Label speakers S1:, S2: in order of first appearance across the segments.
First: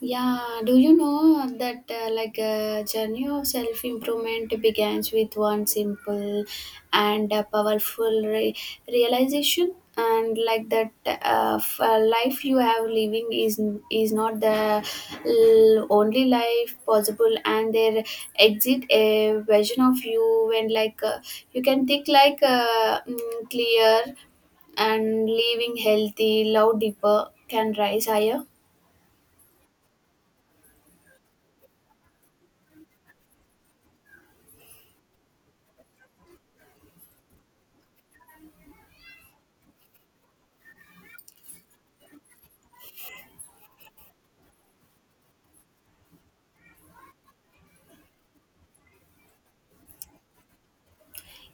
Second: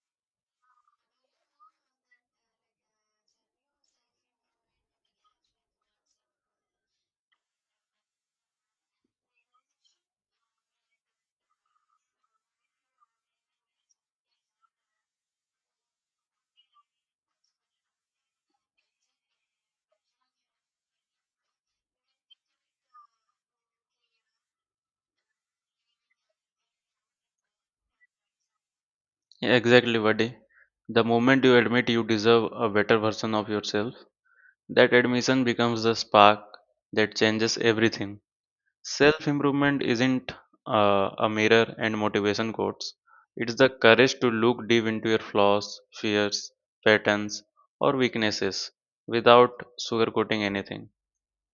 S1: Yeah, do you know that like a journey of self improvement begins with one simple and powerful realization, and like that life you have living is not the only life possible, and there exit a version of you when like you can think like clear and living healthy, love deeper can rise higher.
S2: Yeah, exactly, Vadi. The moment you admit you deserve a better version of yourself, that admission becomes the spark that changes everything. Self improvement isn't a mirror and motivation quotes, it's the courage to look deep into your flaws, fears, patterns, or weaknesses without sugarcoating anything.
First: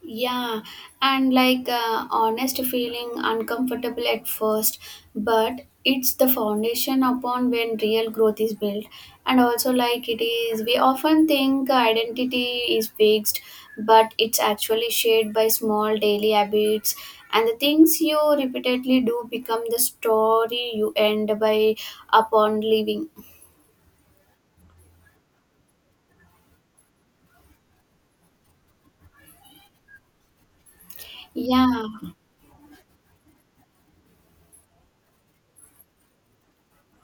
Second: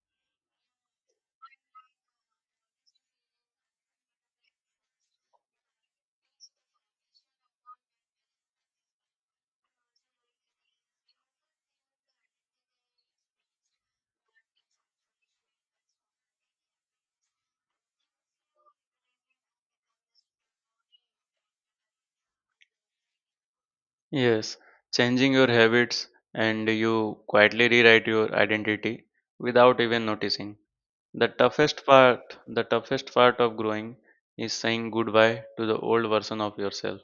S1: Yeah, and like honest feeling uncomfortable at first, but it's the foundation upon when real growth is built. And also, like it is, we often think identity is fixed, but it's actually shaped by small daily habits. And the things you repeatedly do become the story you end by upon living.
S2: Yes, changing your habits and you quietly rewrite your identity without even noticing. The toughest
S1: Yeah.
S2: part, the toughest part of growing is saying goodbye to the old version of yourself.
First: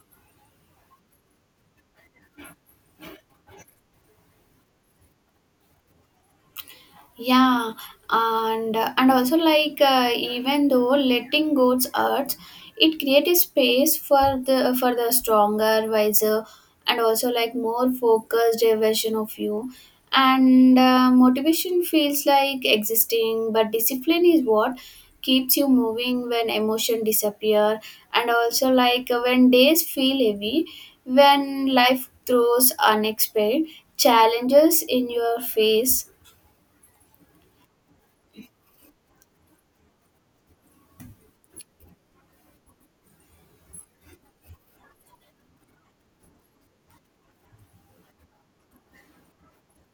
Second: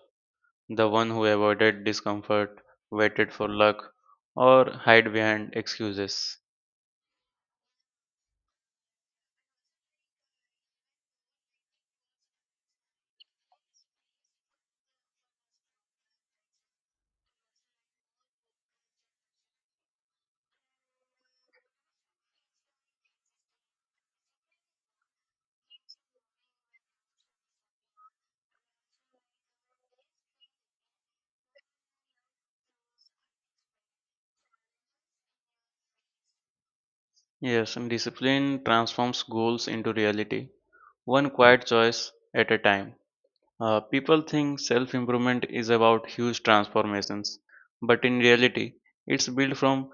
S2: The one who avoided discomfort, waited for luck, or hid behind excuses.
S1: Yeah, and also like even though letting goes hurts, it creates a space for the stronger, wiser, and also like more focused version of you. And motivation feels like existing, but discipline is what keeps you moving when emotion disappear, and also like when days feel heavy, when life throws unexpected challenges in your face.
S2: Yes, and discipline transforms goals into reality, one quiet choice at a time. People think self improvement is about huge transformations, but in reality, it's built from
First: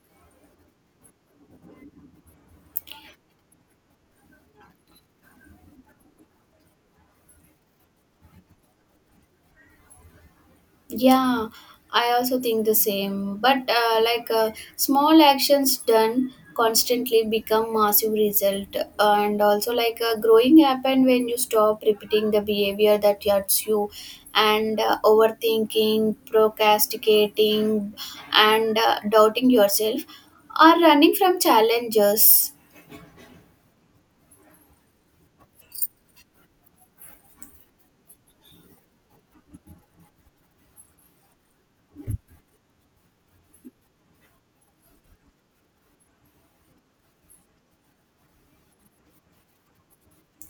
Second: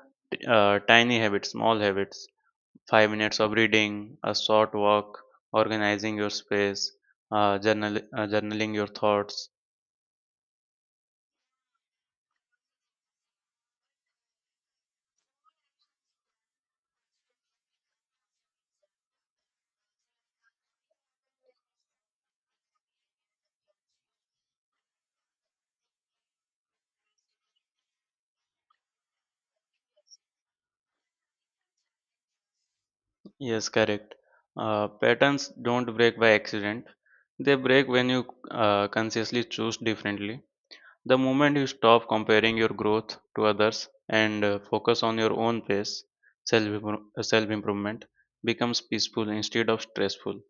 S2: tiny habits, small habits. 5 minutes of reading, a short walk, organizing your space, journaling your thoughts.
S1: Yeah, I also think the same. But like small actions done constantly become massive result, and also like growing happen when you stop repeating the behavior that hurts you, and overthinking, procrastinating, and doubting yourself, or running from challenges.
S2: Yes, correct. Patterns don't break by accident. They break when you consciously choose differently. The moment you stop comparing your growth to others and focus on your own pace, self improvement becomes peaceful instead of stressful.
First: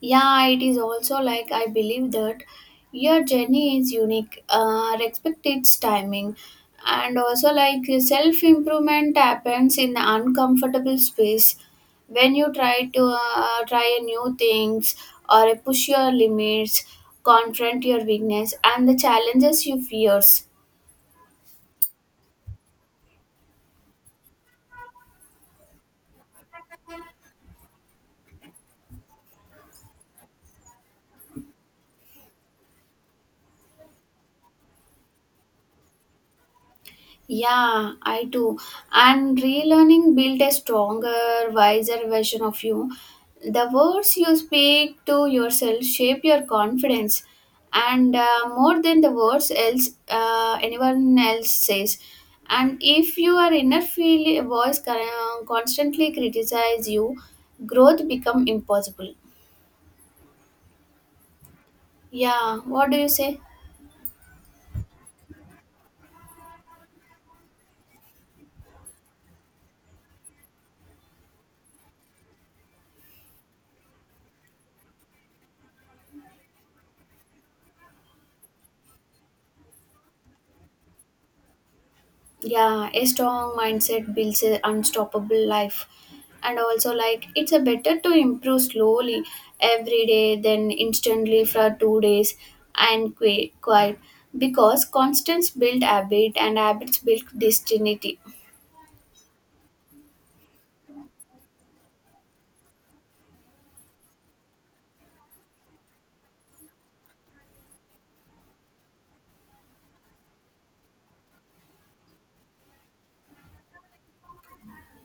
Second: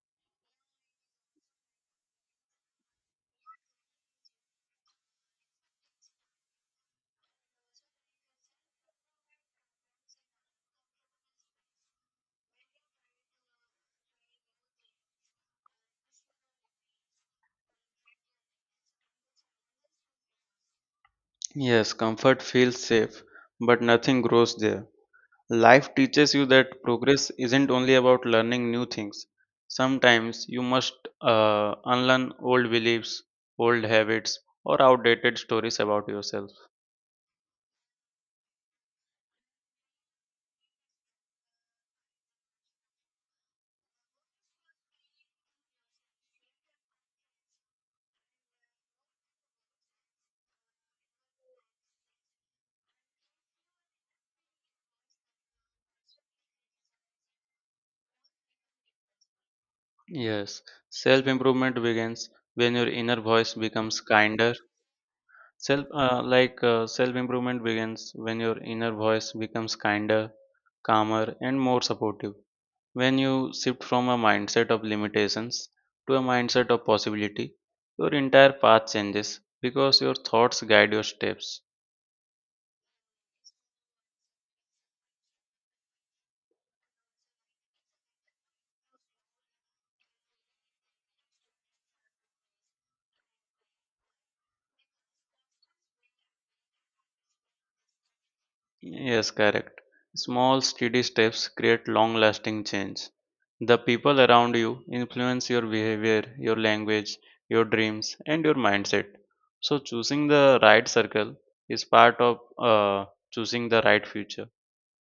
S1: Yeah, it is also like I believe that your journey is unique, respect its timing, and also like self improvement happens in uncomfortable space when you try to try new things or push your limits, confront your weakness and the challenges you fears.
S2: Yes, comfort feels safe, but nothing grows there. Life teaches you that progress isn't only about learning new things. Sometimes you must unlearn old beliefs, old habits, or outdated stories about yourself.
S1: Yeah, I do. And relearning built a stronger, wiser version of you. The words you speak to yourself shape your confidence, and more than the words else anyone else says. And if your inner feel voice constantly criticize you, growth become impossible.
S2: Yes, self improvement begins
S1: Yeah,
S2: when your
S1: what do you
S2: inner
S1: say?
S2: voice becomes kinder. Self improvement begins when your inner voice becomes kinder, calmer, and more supportive. When you shift from a mindset of limitations to a mindset of possibility, your entire path changes because your thoughts guide your steps.
S1: Yeah, a strong mindset builds an unstoppable life, and also like it's a better to improve slowly every day than instantly for 2 days and quite, because constants build habit and habits build destiny.
S2: Yes, correct. Small, steady steps create long lasting change. The people around you influence your behavior, your language, your dreams, and your mindset. So, choosing the right circle is part of choosing the right future.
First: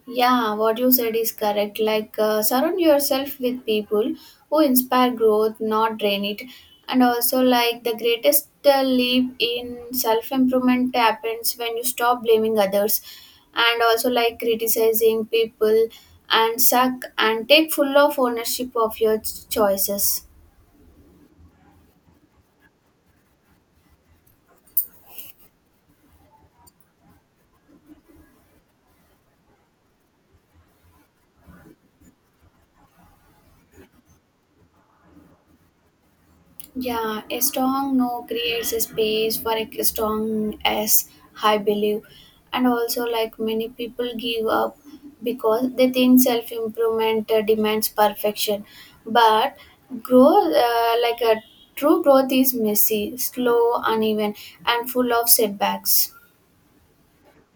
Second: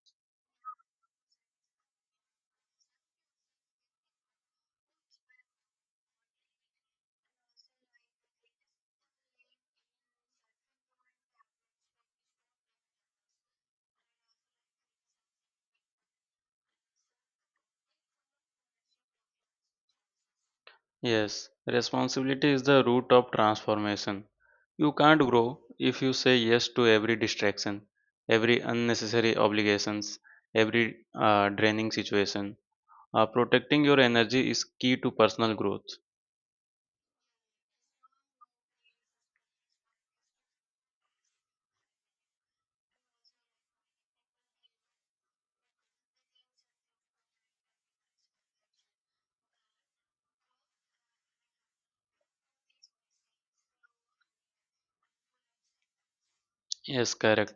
S1: Yeah, what you said is correct. Like, surround yourself with people who inspire growth, not drain it. And also, like, the greatest leap in self improvement happens when you stop blaming others and also, like, criticizing people and suck and take full of ownership of your choices.
S2: Yes, responsibility is the root of transformation. You can't grow if you say yes to every distraction, every unnecessary obligations, every draining situation. Protecting your energy is key to personal growth.
S1: Yeah, a strong no creates a space for a strong yes, I believe. And also, like many people give up because they think self improvement demands perfection. But growth, like a true growth, is messy, slow, uneven, and full of setbacks.
S2: Yes, correct.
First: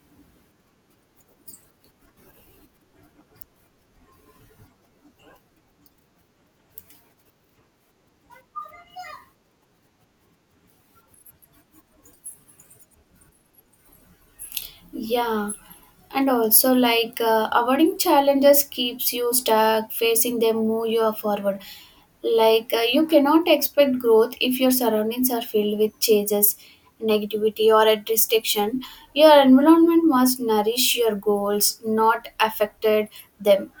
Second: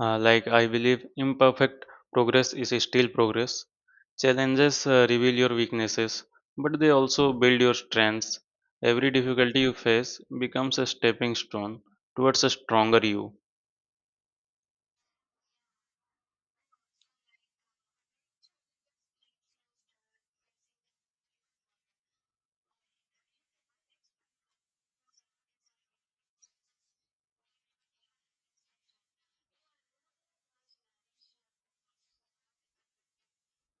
S2: Like I believe imperfect progress is still progress. Challenges reveal your weaknesses, but they also build your strengths. Every difficulty you face becomes a stepping stone towards a stronger you.
S1: Yeah, and also like avoiding challenges keeps you stuck. Facing them move you forward. Like you cannot expect growth if your surroundings are filled with changes, negativity, or a restriction. Your environment must nourish your goals, not affected them.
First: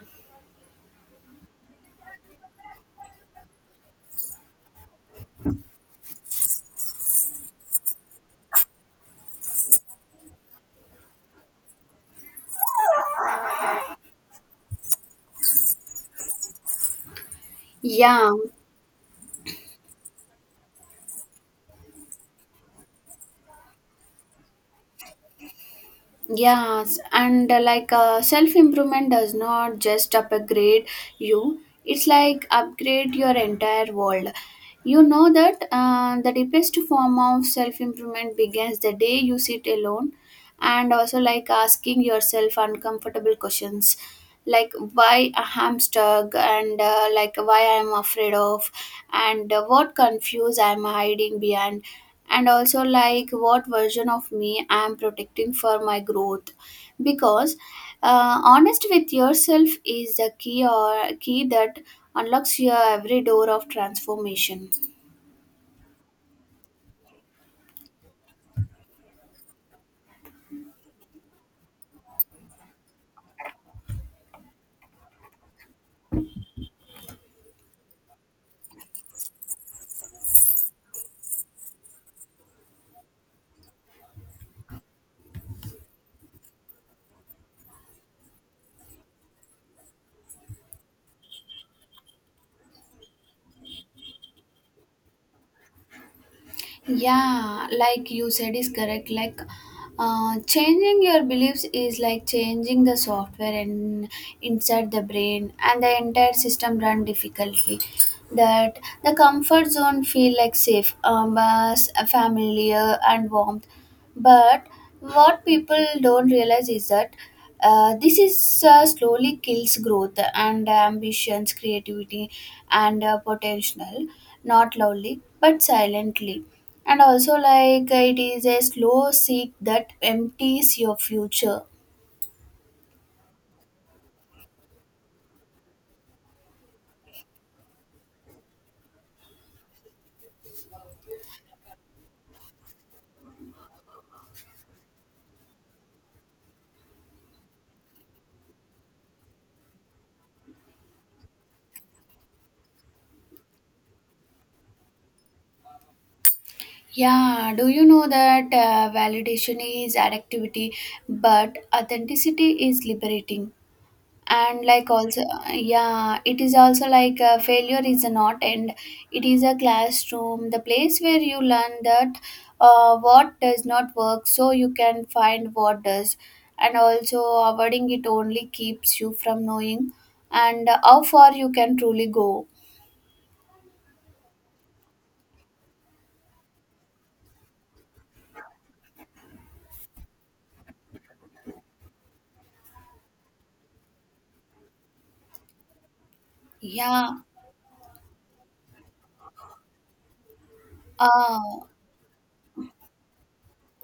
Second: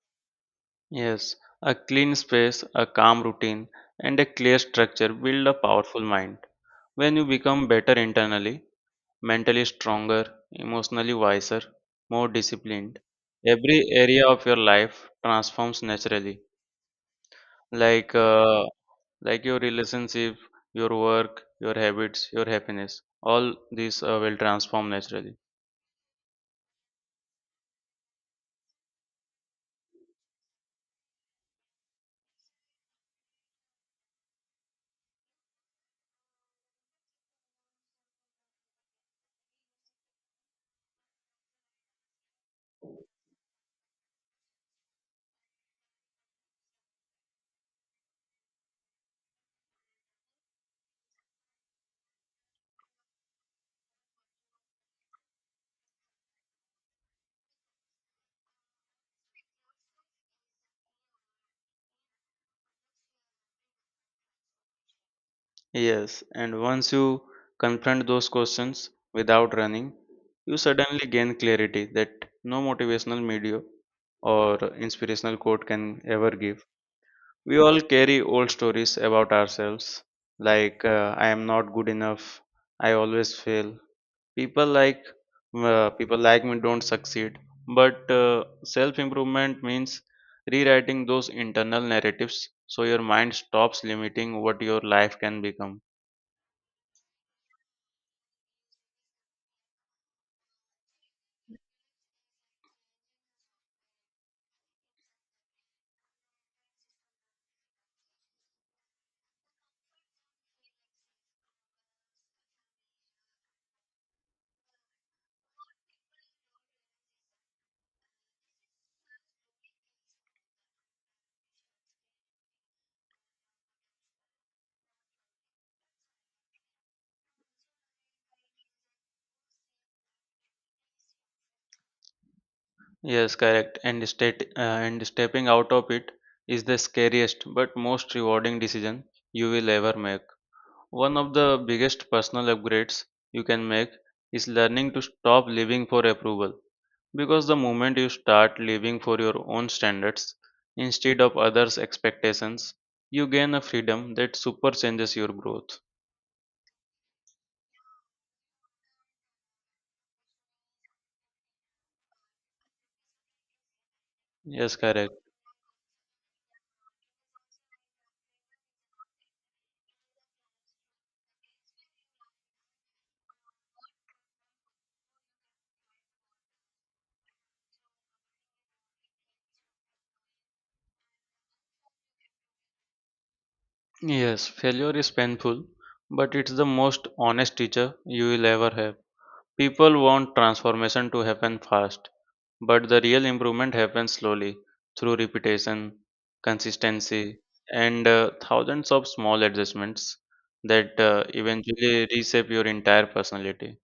S2: Yes, a clean space, a calm routine, and a clear structure build a powerful mind. When you become better internally, mentally stronger, emotionally wiser, more disciplined, every area of your life transforms naturally. Like
S1: Yeah.
S2: uh, like your relationship, your work, your habits, your happiness, all these will transform naturally.
S1: Yes, and like self improvement does not just upgrade you, it's like upgrade your entire world. You know that the deepest form of self improvement begins the day you sit alone and also like asking yourself uncomfortable questions, like why a hamster, and like why I'm afraid of, and what confuse I'm hiding behind, and also like what version of me I'm protecting for my growth, because honest with yourself is the key or key that unlocks your every door of transformation.
S2: Yes, and once you confront those questions without running, you suddenly gain clarity that no motivational media or inspirational quote can ever give. We all carry old stories about ourselves, like "I am not good enough," "I always fail." People like people like me don't succeed. But self improvement means rewriting those internal narratives so your mind stops limiting what your life can become.
S1: Yeah, like you said is correct. Like changing your beliefs is like changing the software and inside the brain and the entire system run difficultly, that the comfort zone feel like safe, familiar and warm. But what people don't realize is that this is slowly kills growth and ambitions, creativity, and potential, not loudly but silently. And also, like it is a slow seek that empties your future.
S2: Yes, correct. And stepping out of it is the scariest but most rewarding decision you will ever make. One of the biggest personal upgrades you can make is learning to stop living for approval because the moment you start living for your own standards instead of others' expectations, you gain a freedom that supercharges your growth.
S1: Yeah, do you know that validation is activity, but authenticity is liberating? And
S2: Yes,
S1: like
S2: correct.
S1: also. Yeah, it is also like failure is not end, it is a classroom, the place where you learn that what does not work so you can find what does, and also avoiding it only keeps you from knowing and how far you can truly go.
S2: Yes, failure is painful, but it's the most honest teacher you will ever have. People want transformation to happen fast, but the real improvement happens slowly through repetition,
S1: Yeah.
S2: consistency, and thousands of small adjustments that
S1: uh,
S2: eventually reshape your entire personality.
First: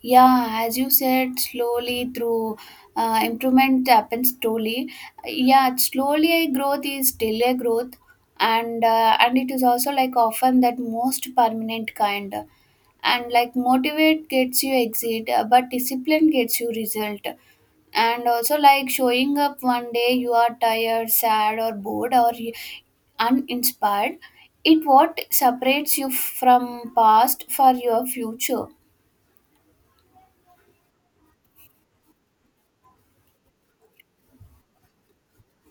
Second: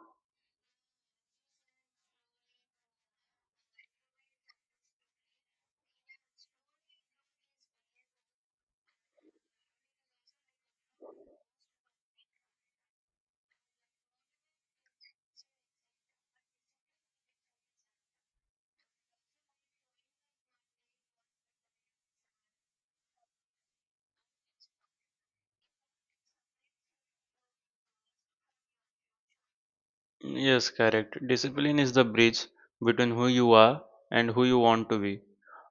S1: Yeah, as you said, slowly through improvement happens slowly. Yeah, slowly a growth is still a growth, and it is also like often that most permanent kind. And like motivate gets you exit, but discipline gets you result. And also like showing up one day you are tired, sad, or bored, or uninspired. It what separates you from past for your future.
S2: Yes, correct. Discipline is the bridge between who you are and who you want to be.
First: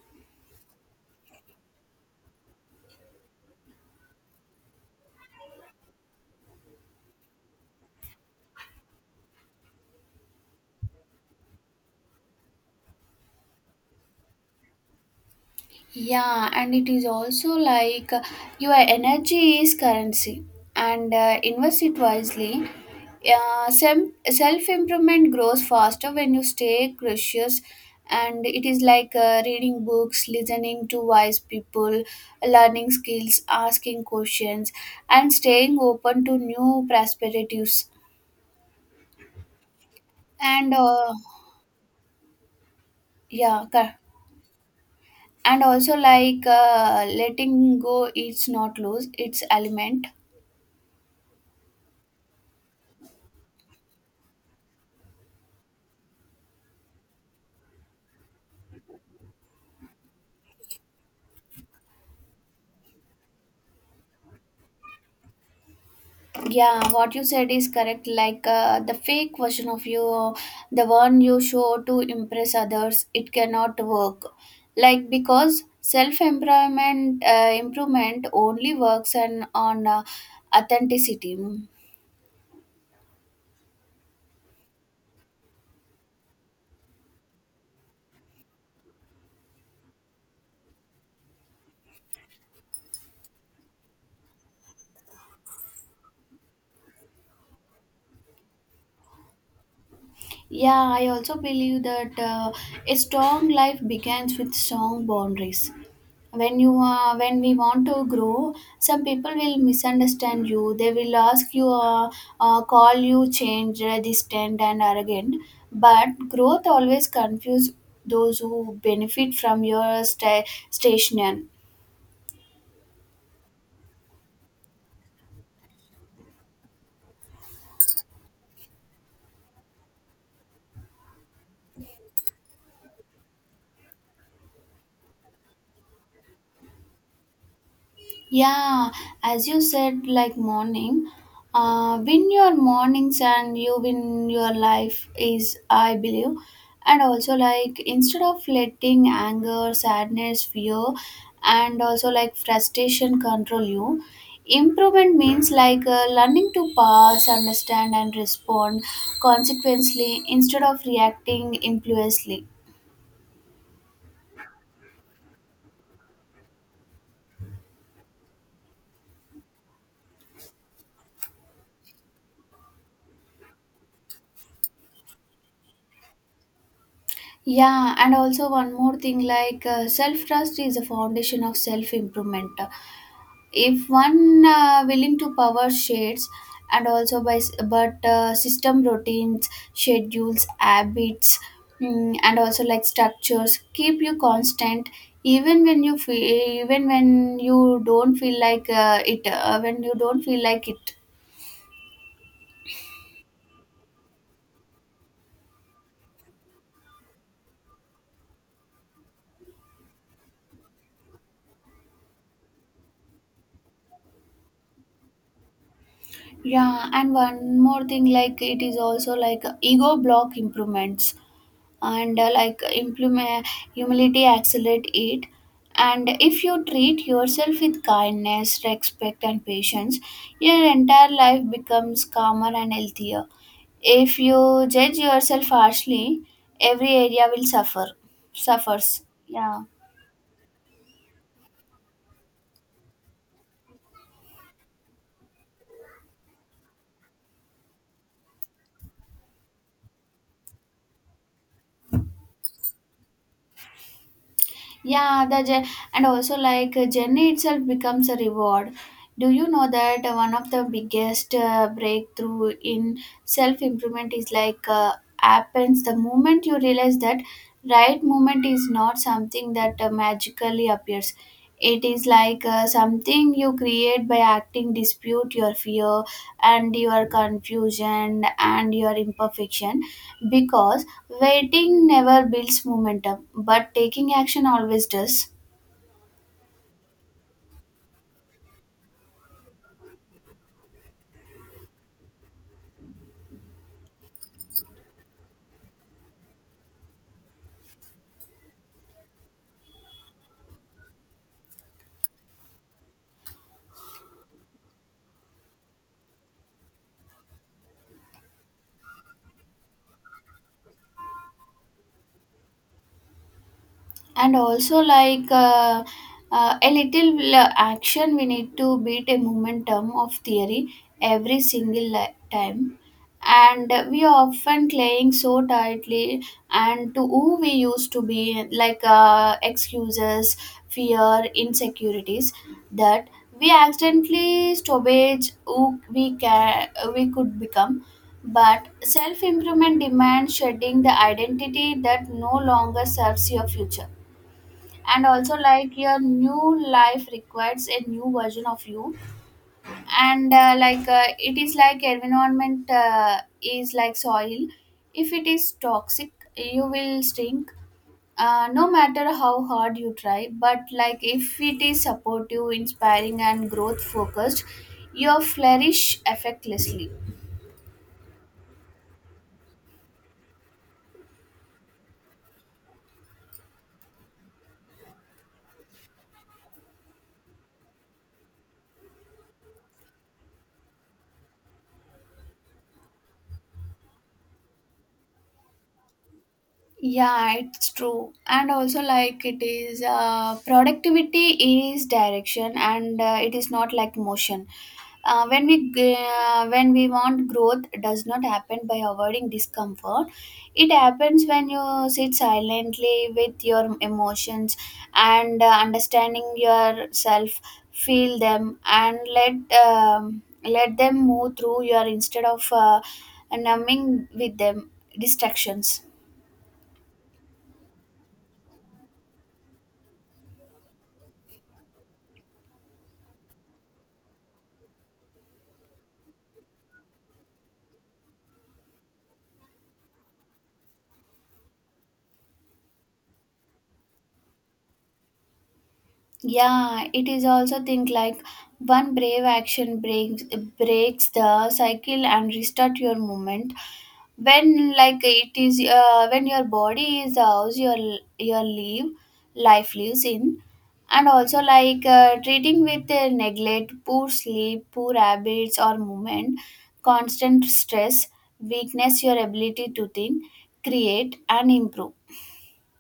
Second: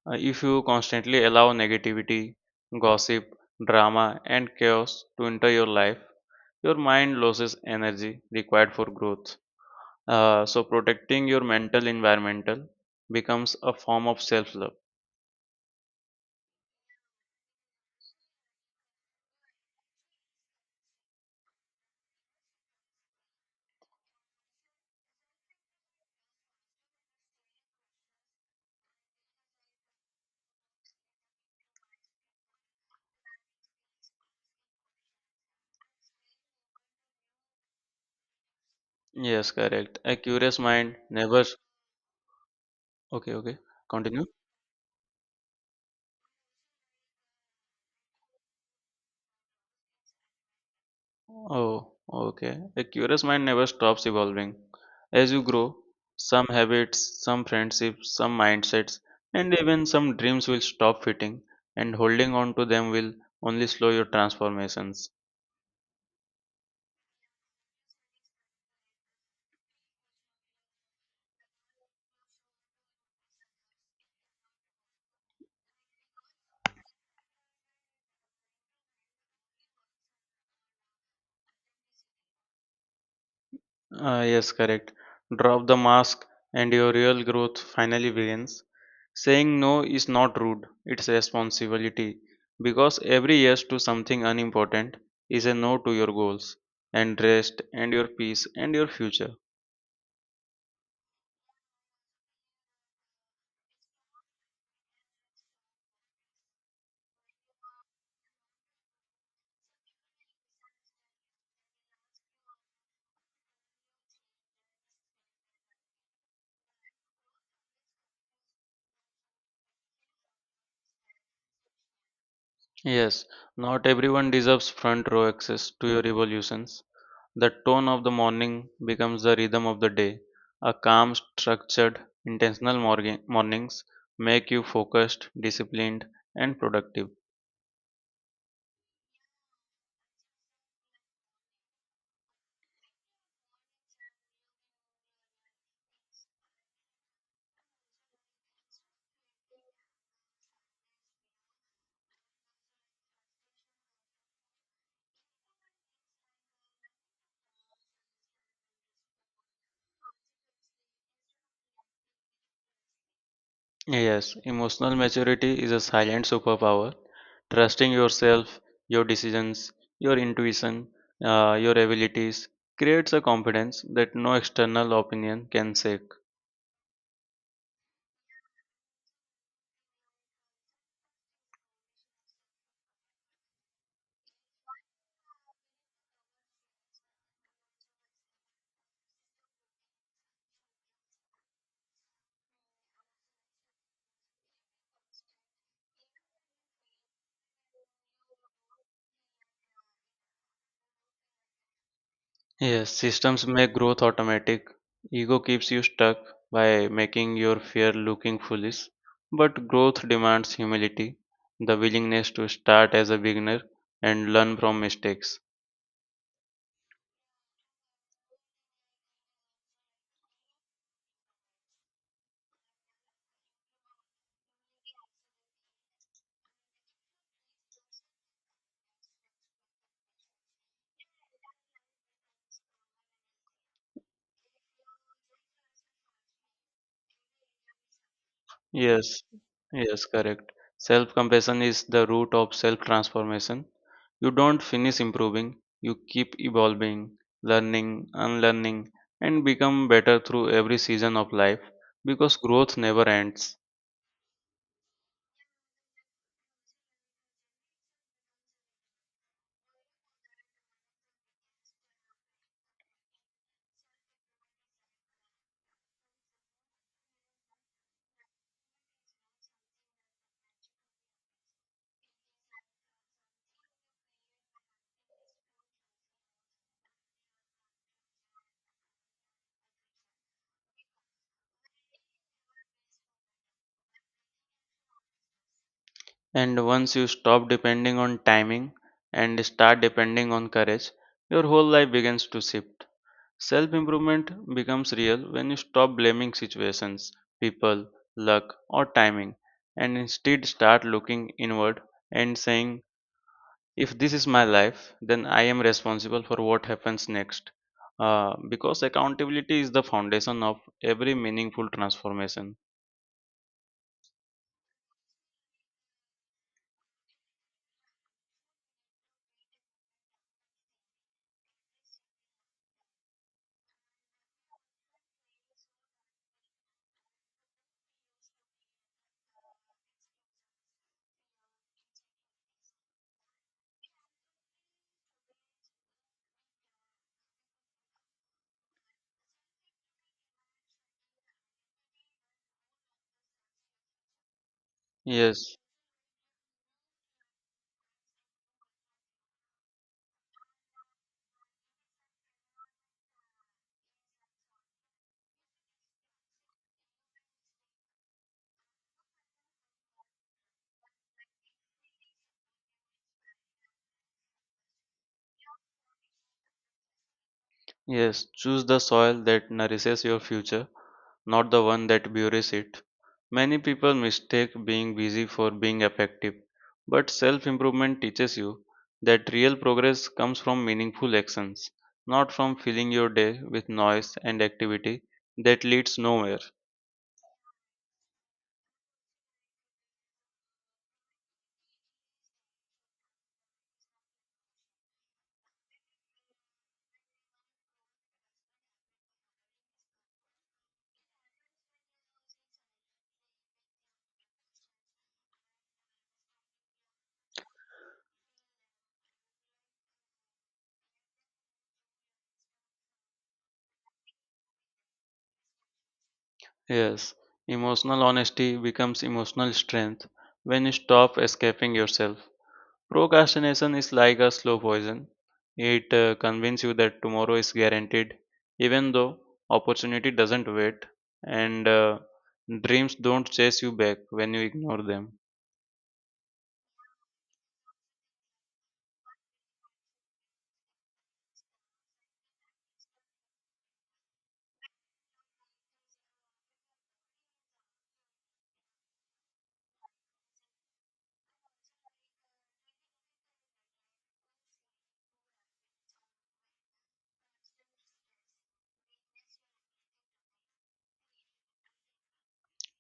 S2: If you constantly allow negativity, gossip, drama, and chaos to enter your life, your mind loses energy required for growth. So protecting your mental environmental becomes a form of self love.
S1: Yeah, and it is also like your energy is currency, and invest it wisely. Self improvement grows faster when you stay curious, and it is like reading books, listening to wise people, learning skills, asking questions, and staying open to new perspectives.
S2: Yes, correct. A curious
S1: And
S2: mind never. Okay, okay.
S1: yeah,
S2: Continue.
S1: and also like letting go, it's not lose its element.
S2: Oh, okay. A curious mind never stops evolving. As you grow, some habits, some friendships, some mindsets, and even some dreams will stop fitting, and holding on to them will only slow your transformations.
S1: Yeah, what you said is correct. Like the fake version of you, the one you show to impress others, it cannot work. Like because self-employment improvement only works and on authenticity.
S2: Yes, correct. Drop the mask and your real growth finally begins. Saying no is not rude, it's a responsibility. Because every yes to something unimportant is a no to your goals, and rest, and your peace, and your future.
S1: Yeah, I also believe that a strong life begins with strong boundaries. When we want to grow, some people will misunderstand you. They will ask you, call you change, distant, and arrogant. But growth always confuses those who benefit from your station.
S2: Yes, not everyone deserves front row access to your evolutions. The tone of the morning becomes the rhythm of the day. A calm, structured, intentional morning, mornings make you focused, disciplined, and productive.
S1: Yeah, as you said, like morning, win your mornings and you win your life is, I believe. And also, like, instead of letting anger, sadness, fear, and also like frustration control you, improvement means like learning to pass, understand, and respond consequently instead of reacting impulsively.
S2: Yes, emotional maturity is a silent superpower. Trusting yourself, your decisions, your intuition, your abilities creates a confidence that no external opinion can shake.
S1: Yeah, and also one more thing, like self trust is a foundation of self improvement. If one willing to power shades, and also by but system routines schedules habits, and also like structures keep you constant, even when you feel even when you don't feel like it when you don't feel like it.
S2: Yes, systems make growth automatic. Ego keeps you stuck by making your fear looking foolish. But growth demands humility, the willingness to start as a beginner and learn from mistakes.
S1: Yeah, and one more thing, like it is also like ego block improvements, and like implement humility accelerate it. And if you treat yourself with kindness, respect and patience, your entire life becomes calmer and healthier. If you judge yourself harshly, every area will suffers,
S2: Yes,
S1: yeah.
S2: yes, correct. Self compassion is the root of self transformation. You don't finish improving, you keep evolving, learning, unlearning, and become better through every season of life because growth never ends.
S1: Yeah, the and also like journey itself becomes a reward. Do you know that one of the biggest breakthrough in self improvement is like happens the moment you realize that right moment is not something that magically appears. It is like something you create by acting, dispute your fear and your confusion and your imperfection, because waiting never builds momentum, but taking action always does.
S2: And once you stop depending on timing and start depending on courage, your whole life begins to shift. Self improvement becomes real when you stop blaming situations, people, luck, or timing, and instead start looking inward and saying, if this is my life, then I am responsible for what happens next. Because accountability is the foundation of every meaningful transformation.
S1: And also like a little action we need to beat a momentum of theory every single time, and we are often playing so tightly and to who we used to be, like excuses, fear, insecurities, that we accidentally stoppage who we could become. But self improvement demands shedding the identity that no longer serves your future, and also
S2: Yes.
S1: like your new life requires a new version of you. And like it is like environment is like soil. If it is toxic you will shrink, no matter how hard you try, but like if it is supportive, inspiring and growth focused, you flourish effortlessly.
S2: Yes, choose the soil that nourishes your future, not the one that buries it. Many people mistake being busy for being effective, but self improvement teaches you that real progress comes from meaningful actions, not from filling your day with noise and activity that leads nowhere.
S1: Yeah, it's true. And also, like, it is productivity is direction, and it is not like motion. When we want growth does not happen by avoiding discomfort, it happens when you sit silently with your emotions and understanding yourself, feel them and let them move through your instead of numbing with them distractions.
S2: Yes, emotional honesty becomes emotional strength when you stop escaping yourself. Procrastination is like a slow poison. It convinces you that tomorrow is guaranteed, even though opportunity doesn't wait, and dreams don't chase you back when you ignore them.
S1: Yeah, it is also think like one brave action breaks the cycle and restart your movement. When like it is when your body is the house your live life lives in, and also like treating with neglect, poor sleep, poor habits or movement, constant stress, weakness your ability to think, create and improve.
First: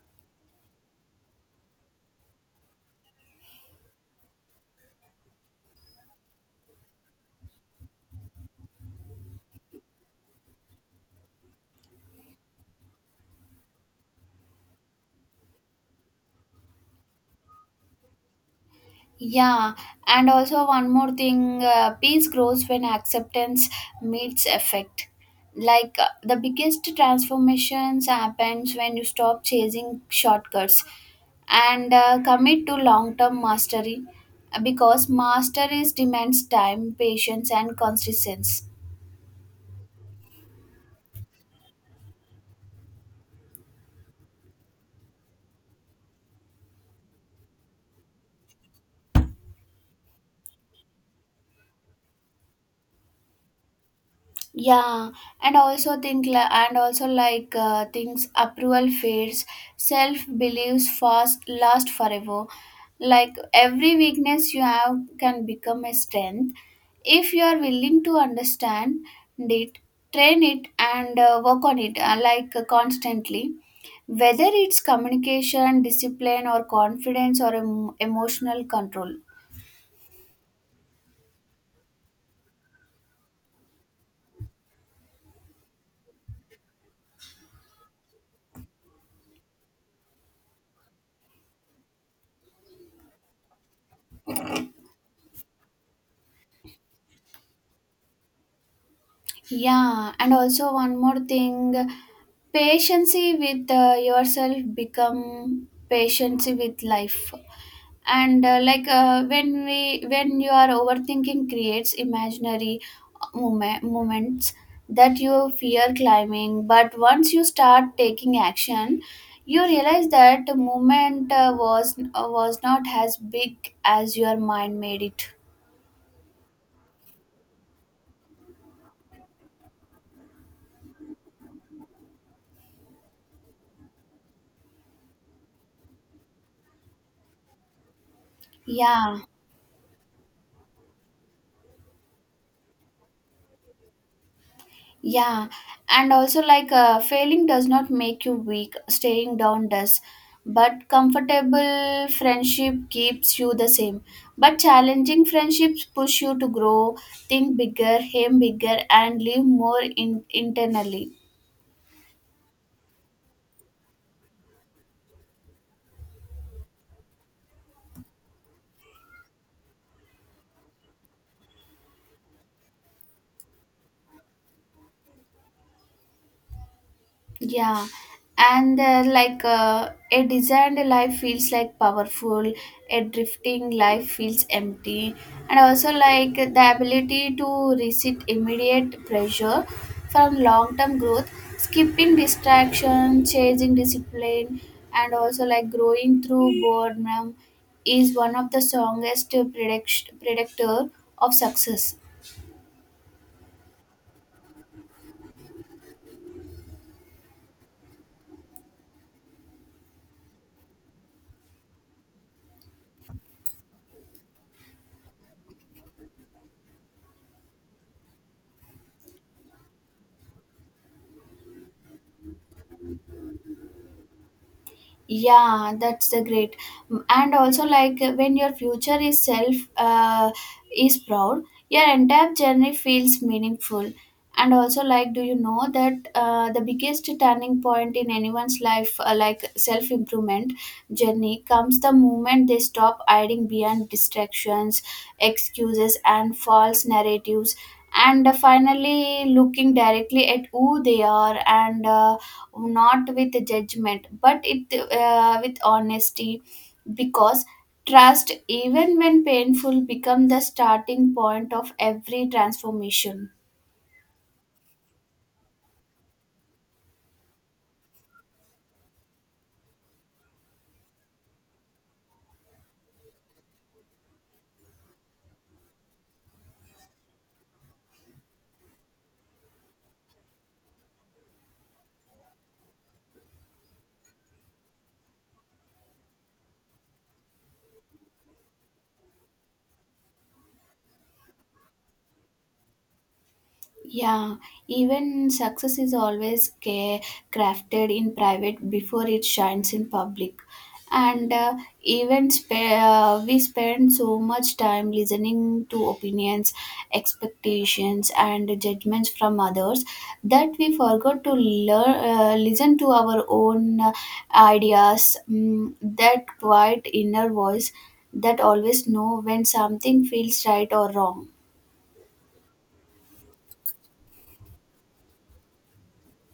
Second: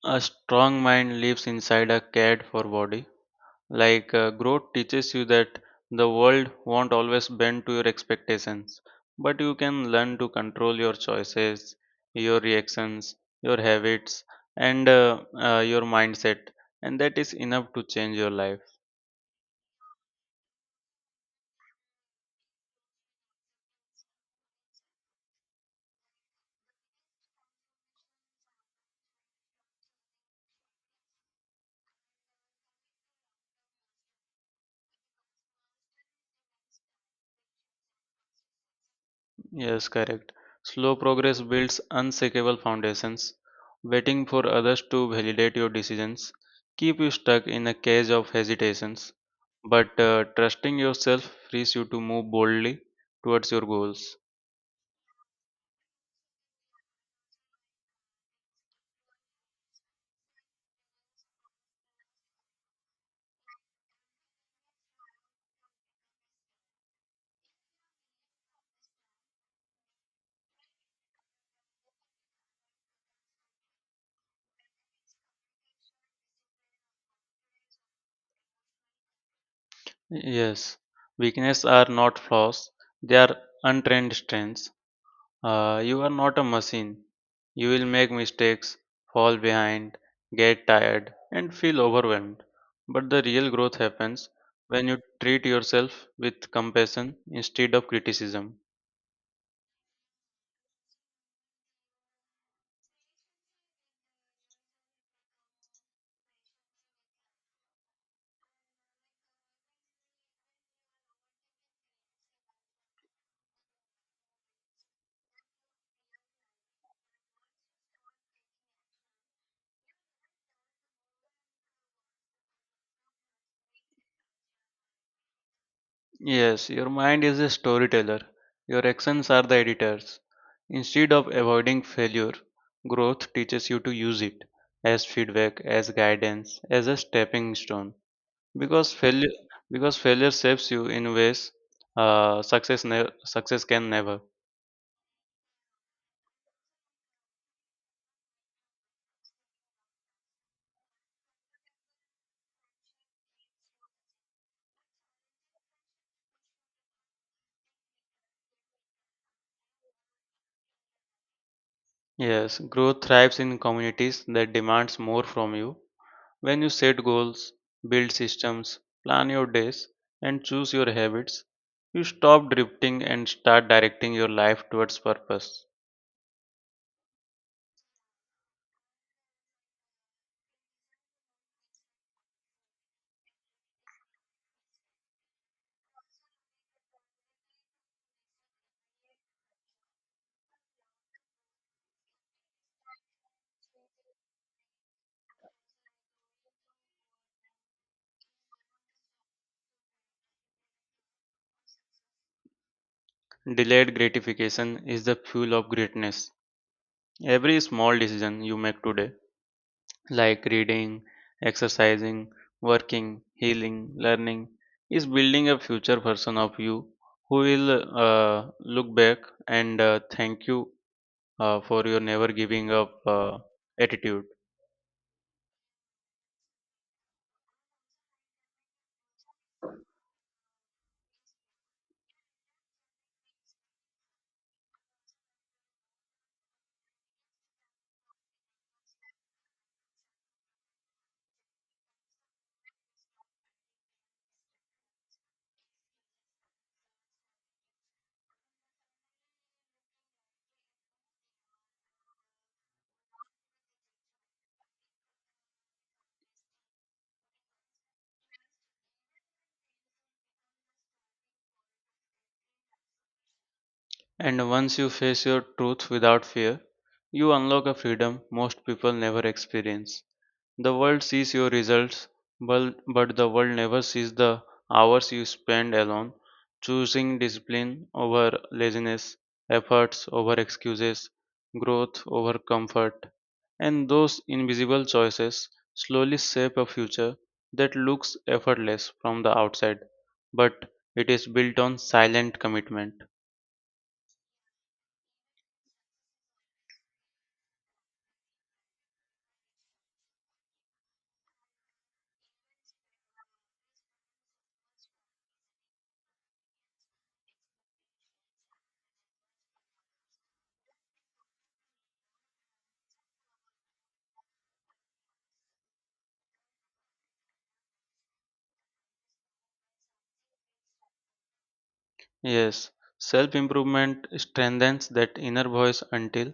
S2: A strong mind lives inside a cared for body. Growth teaches you that the world won't always bend to your expectations, but you can learn to control your choices, your reactions, your habits, and your mindset, and that is enough to change your life.
S1: Yeah, and also one more thing, peace grows when acceptance meets effect. Like the biggest transformations happens when you stop chasing shortcuts and commit to long-term mastery, because mastery demands time, patience and consistency.
S2: Yes, correct. Slow progress builds unshakable foundations. Waiting for others to validate your decisions keep you stuck in a cage of hesitations, but trusting yourself frees you to move boldly towards your goals.
S1: Yeah, and also and also like things approval fades, self beliefs fast last forever. Like every weakness you have can become a strength if you are willing to understand it, train it, and work on it, like constantly, whether it's communication, discipline or confidence or emotional control.
S2: Yes, weakness are not flaws, they are untrained strengths. You are not a machine. You will make mistakes, fall behind, get tired, and feel overwhelmed. But the real growth happens when you treat yourself with compassion instead of criticism.
S1: Yeah, and also one more thing, patience with yourself become patience with life. And like when you are overthinking creates imaginary moments that you fear climbing. But once you start taking action, you realize that the moment was not as big as your mind made it.
S2: Yes, your mind is a storyteller. Your actions are the editors. Instead of avoiding failure, growth teaches you to use it as feedback, as guidance, as a stepping stone. Because
S1: Yeah.
S2: failure, because failure shapes you in ways success can never.
S1: Yeah, and also failing does not make you weak, staying down does. But comfortable friendship keeps you the same. But challenging friendships push you to grow, think bigger, aim bigger, and live more internally.
S2: Yes, growth thrives in communities that demands more from you. When you set goals, build systems, plan your days, and choose your habits, you stop drifting and start directing your life towards purpose.
S1: Yeah, and a designed life feels like powerful, a drifting life feels empty, and also like the ability to resist immediate pressure from long term growth, skipping distraction, chasing discipline, and also like growing through boredom is one of the strongest predictor of success.
S2: Delayed gratification is the fuel of greatness. Every small decision you make today, like reading, exercising, working, healing, learning, is building a future version of you who will look back and thank you for your never giving up attitude.
S1: Yeah, that's the great, and also like when your future is self is proud, your entire journey feels meaningful. And also like, do you know that the biggest turning point in anyone's life, like self improvement journey, comes the moment they stop hiding behind distractions, excuses and false narratives, and finally looking directly at who they are, and not with judgment but it with honesty, because trust, even when painful, become the starting point of every transformation.
S2: And once you face your truth without fear, you unlock a freedom most people never experience. The world sees your results, but the world never sees the hours you spend alone, choosing discipline over laziness, efforts over excuses, growth over comfort. And those invisible choices slowly shape a future that looks effortless from the outside, but it is built on silent commitment.
S1: Yeah, even success is always crafted in private before it shines in public. And even we spend so much time listening to opinions, expectations, and judgments from others that we forgot to learn, listen to our own ideas. Mm, that quiet inner voice that always know when something feels right or wrong.
S2: Yes, self improvement strengthens that inner voice until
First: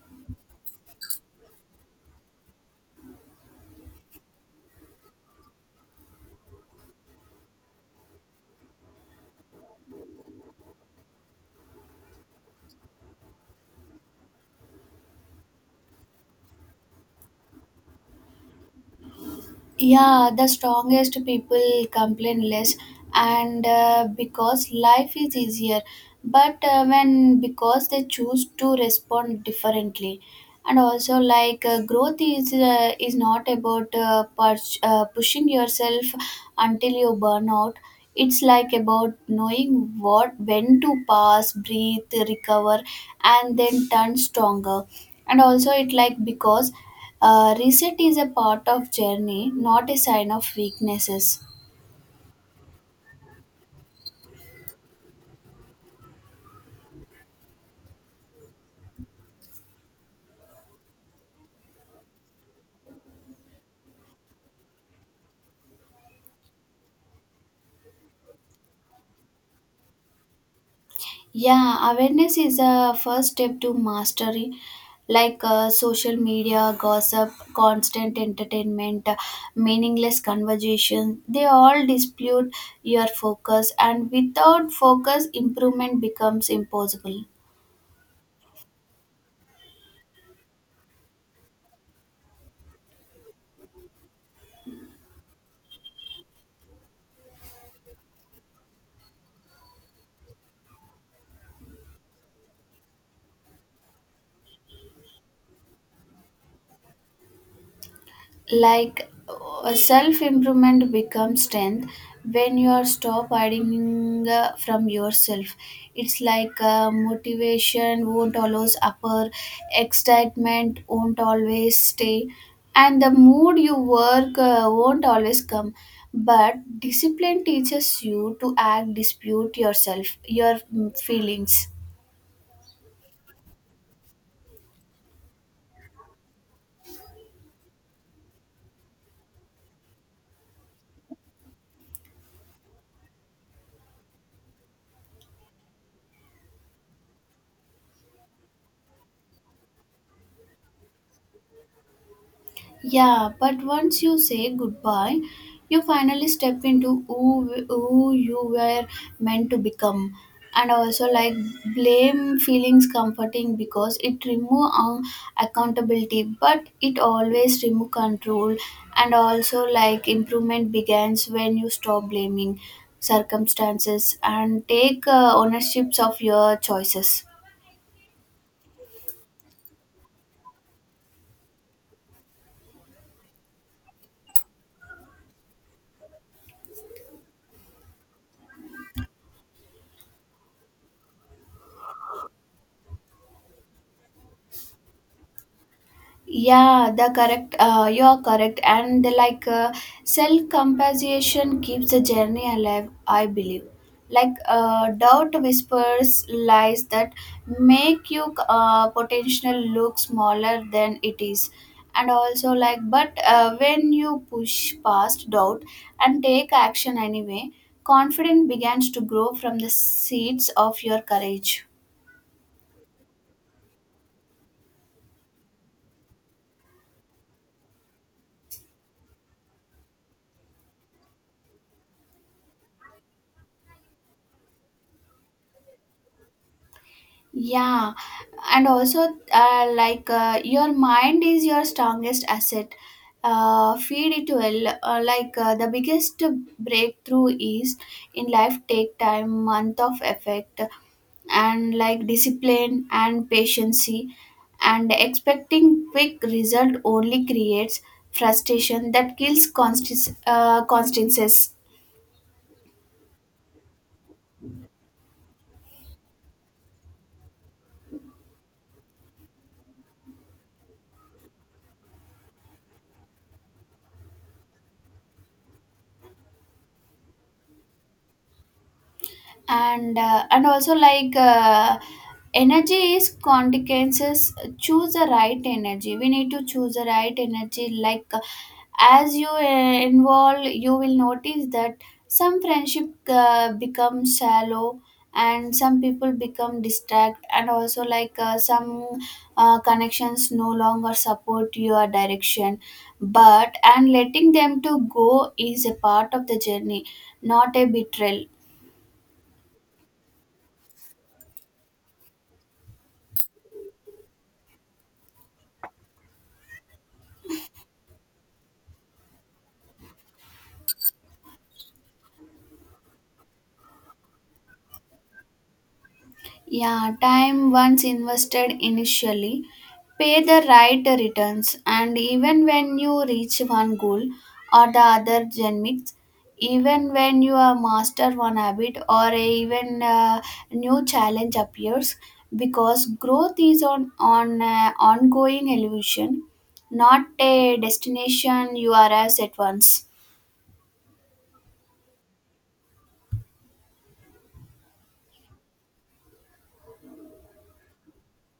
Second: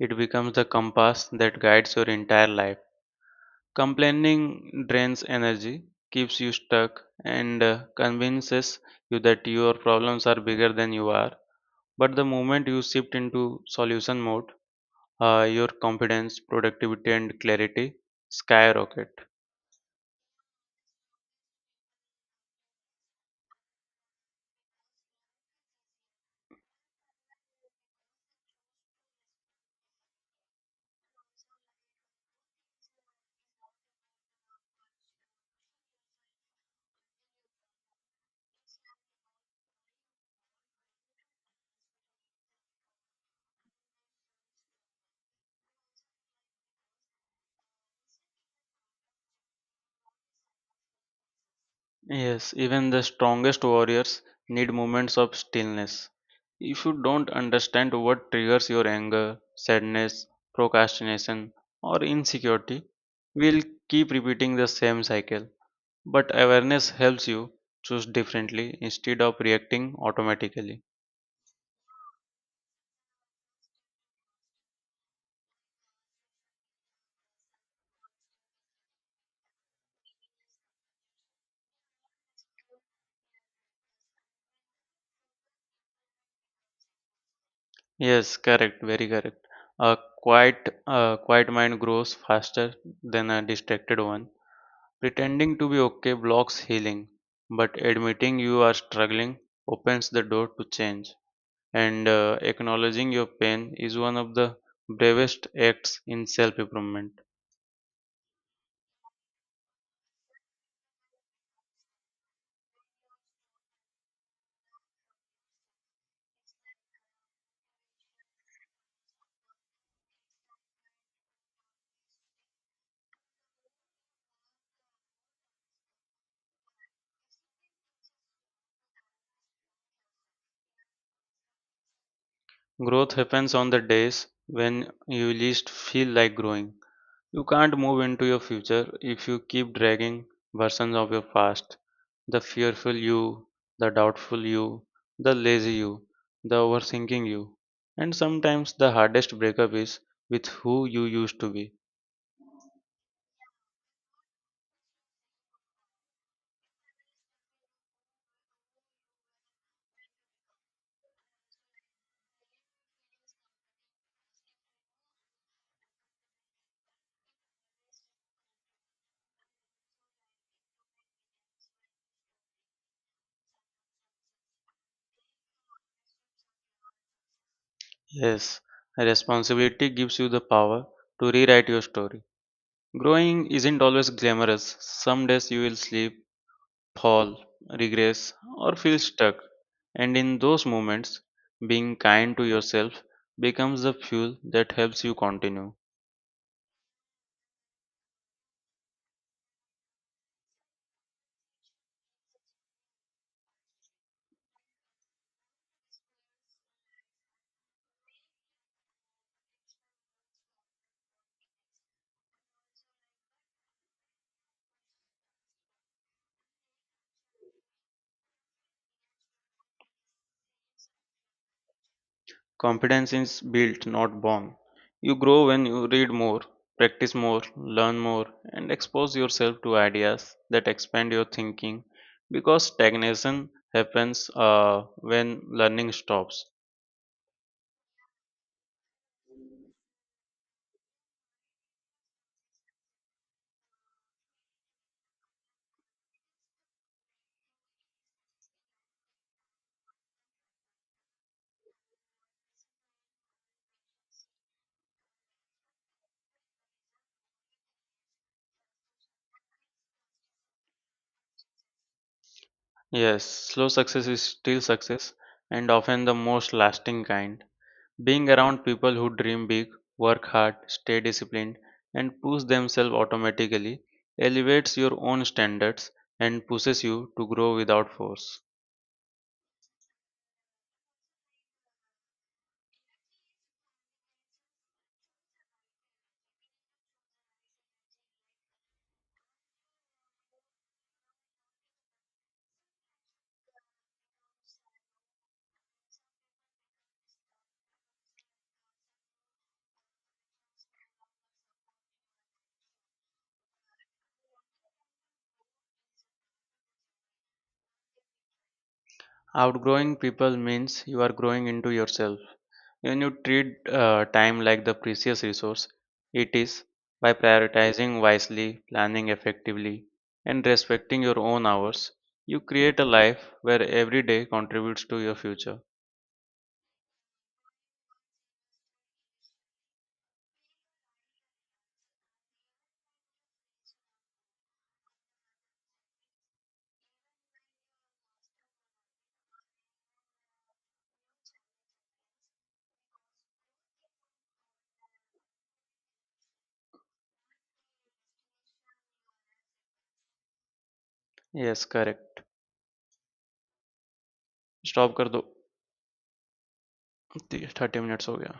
S2: it becomes the compass that guides your entire life. Complaining drains energy, keeps you stuck, and convinces you that your problems are bigger than you are. But the moment you shift into solution mode, your confidence, productivity, and clarity skyrocket.
S1: Yeah, the strongest people complain less, and because life is easier, but when because they choose to respond differently. And also like, growth is not about pushing yourself until you burn out. It's like about knowing what when to pass, breathe, recover, and then turn stronger. And also it like, because reset is a part of journey, not a sign of weaknesses.
S2: Yes, even the strongest warriors need moments of stillness. If you don't understand what triggers your anger, sadness, procrastination, or insecurity, we'll keep repeating the same cycle. But awareness helps you choose differently instead of reacting automatically.
S1: Yeah, awareness is a first step to mastery. Like social media, gossip, constant entertainment, meaningless conversation, they all dispute your focus, and without focus, improvement becomes impossible.
S2: Yes, correct, very correct. A a quiet mind grows faster than a distracted one. Pretending to be okay blocks healing, but admitting you are struggling opens the door to change. And acknowledging your pain is one of the bravest acts in self improvement.
S1: Like self improvement becomes strength when you are stop hiding from yourself. It's like motivation won't always upper, excitement won't always stay, and the mood you work won't always come, but discipline teaches you to act dispute yourself your feelings.
S2: Growth happens on the days when you least feel like growing. You can't move into your future if you keep dragging versions of your past. The fearful you, the doubtful you, the lazy you, the overthinking you. And sometimes the hardest breakup is with who you used to be.
S1: Yeah, but once you say goodbye, you finally step into who you were meant to become. And also, like, blame feelings comforting because it remove accountability, but it always remove control. And also, like, improvement begins when you stop blaming circumstances and take ownerships of your choices.
S2: Yes, responsibility gives you the power to rewrite your story. Growing isn't always glamorous. Some days you will slip, fall, regress, or feel stuck. And in those moments, being kind to yourself becomes the fuel that helps you continue.
S1: Yeah, the correct. You are correct, and the like self compassion keeps the journey alive. I believe, like doubt whispers lies that make you potential look smaller than it is, and also like but when you push past doubt and take action anyway, confidence begins to grow from the seeds of your courage.
S2: Confidence is built, not born. You grow when you read more, practice more, learn more, and expose yourself to ideas that expand your thinking because stagnation happens when learning stops.
S1: Yeah, and also your mind is your strongest asset. Feed it well. The biggest breakthrough is in life take time, month of effect, and like discipline and patience. And expecting quick result only creates frustration that kills constances.
S2: Yes, slow success is still success and often the most lasting kind. Being around people who dream big, work hard, stay disciplined, and push themselves automatically elevates your own standards and pushes you to grow without force.
S1: And also, energy is consequences, choose the right energy, we need to choose the right energy. Like as you involve, you will notice that some friendship become shallow, and some people become distract, and also like some connections no longer support your direction, but and letting them to go is a part of the journey, not a betrayal.
S2: Outgrowing people means you are growing into yourself. When you treat time like the precious resource it is, by prioritizing wisely, planning effectively, and respecting your own hours, you create a life where every day contributes to your future.
S1: Yeah, time once invested initially, pay the right returns. And even when you reach one goal or the other genmix, even when you are master one habit or a even a new challenge appears, because growth is on ongoing evolution, not a destination you arrive at once.
S2: Yes, correct. Stop कर दो. 30 minutes हो गया.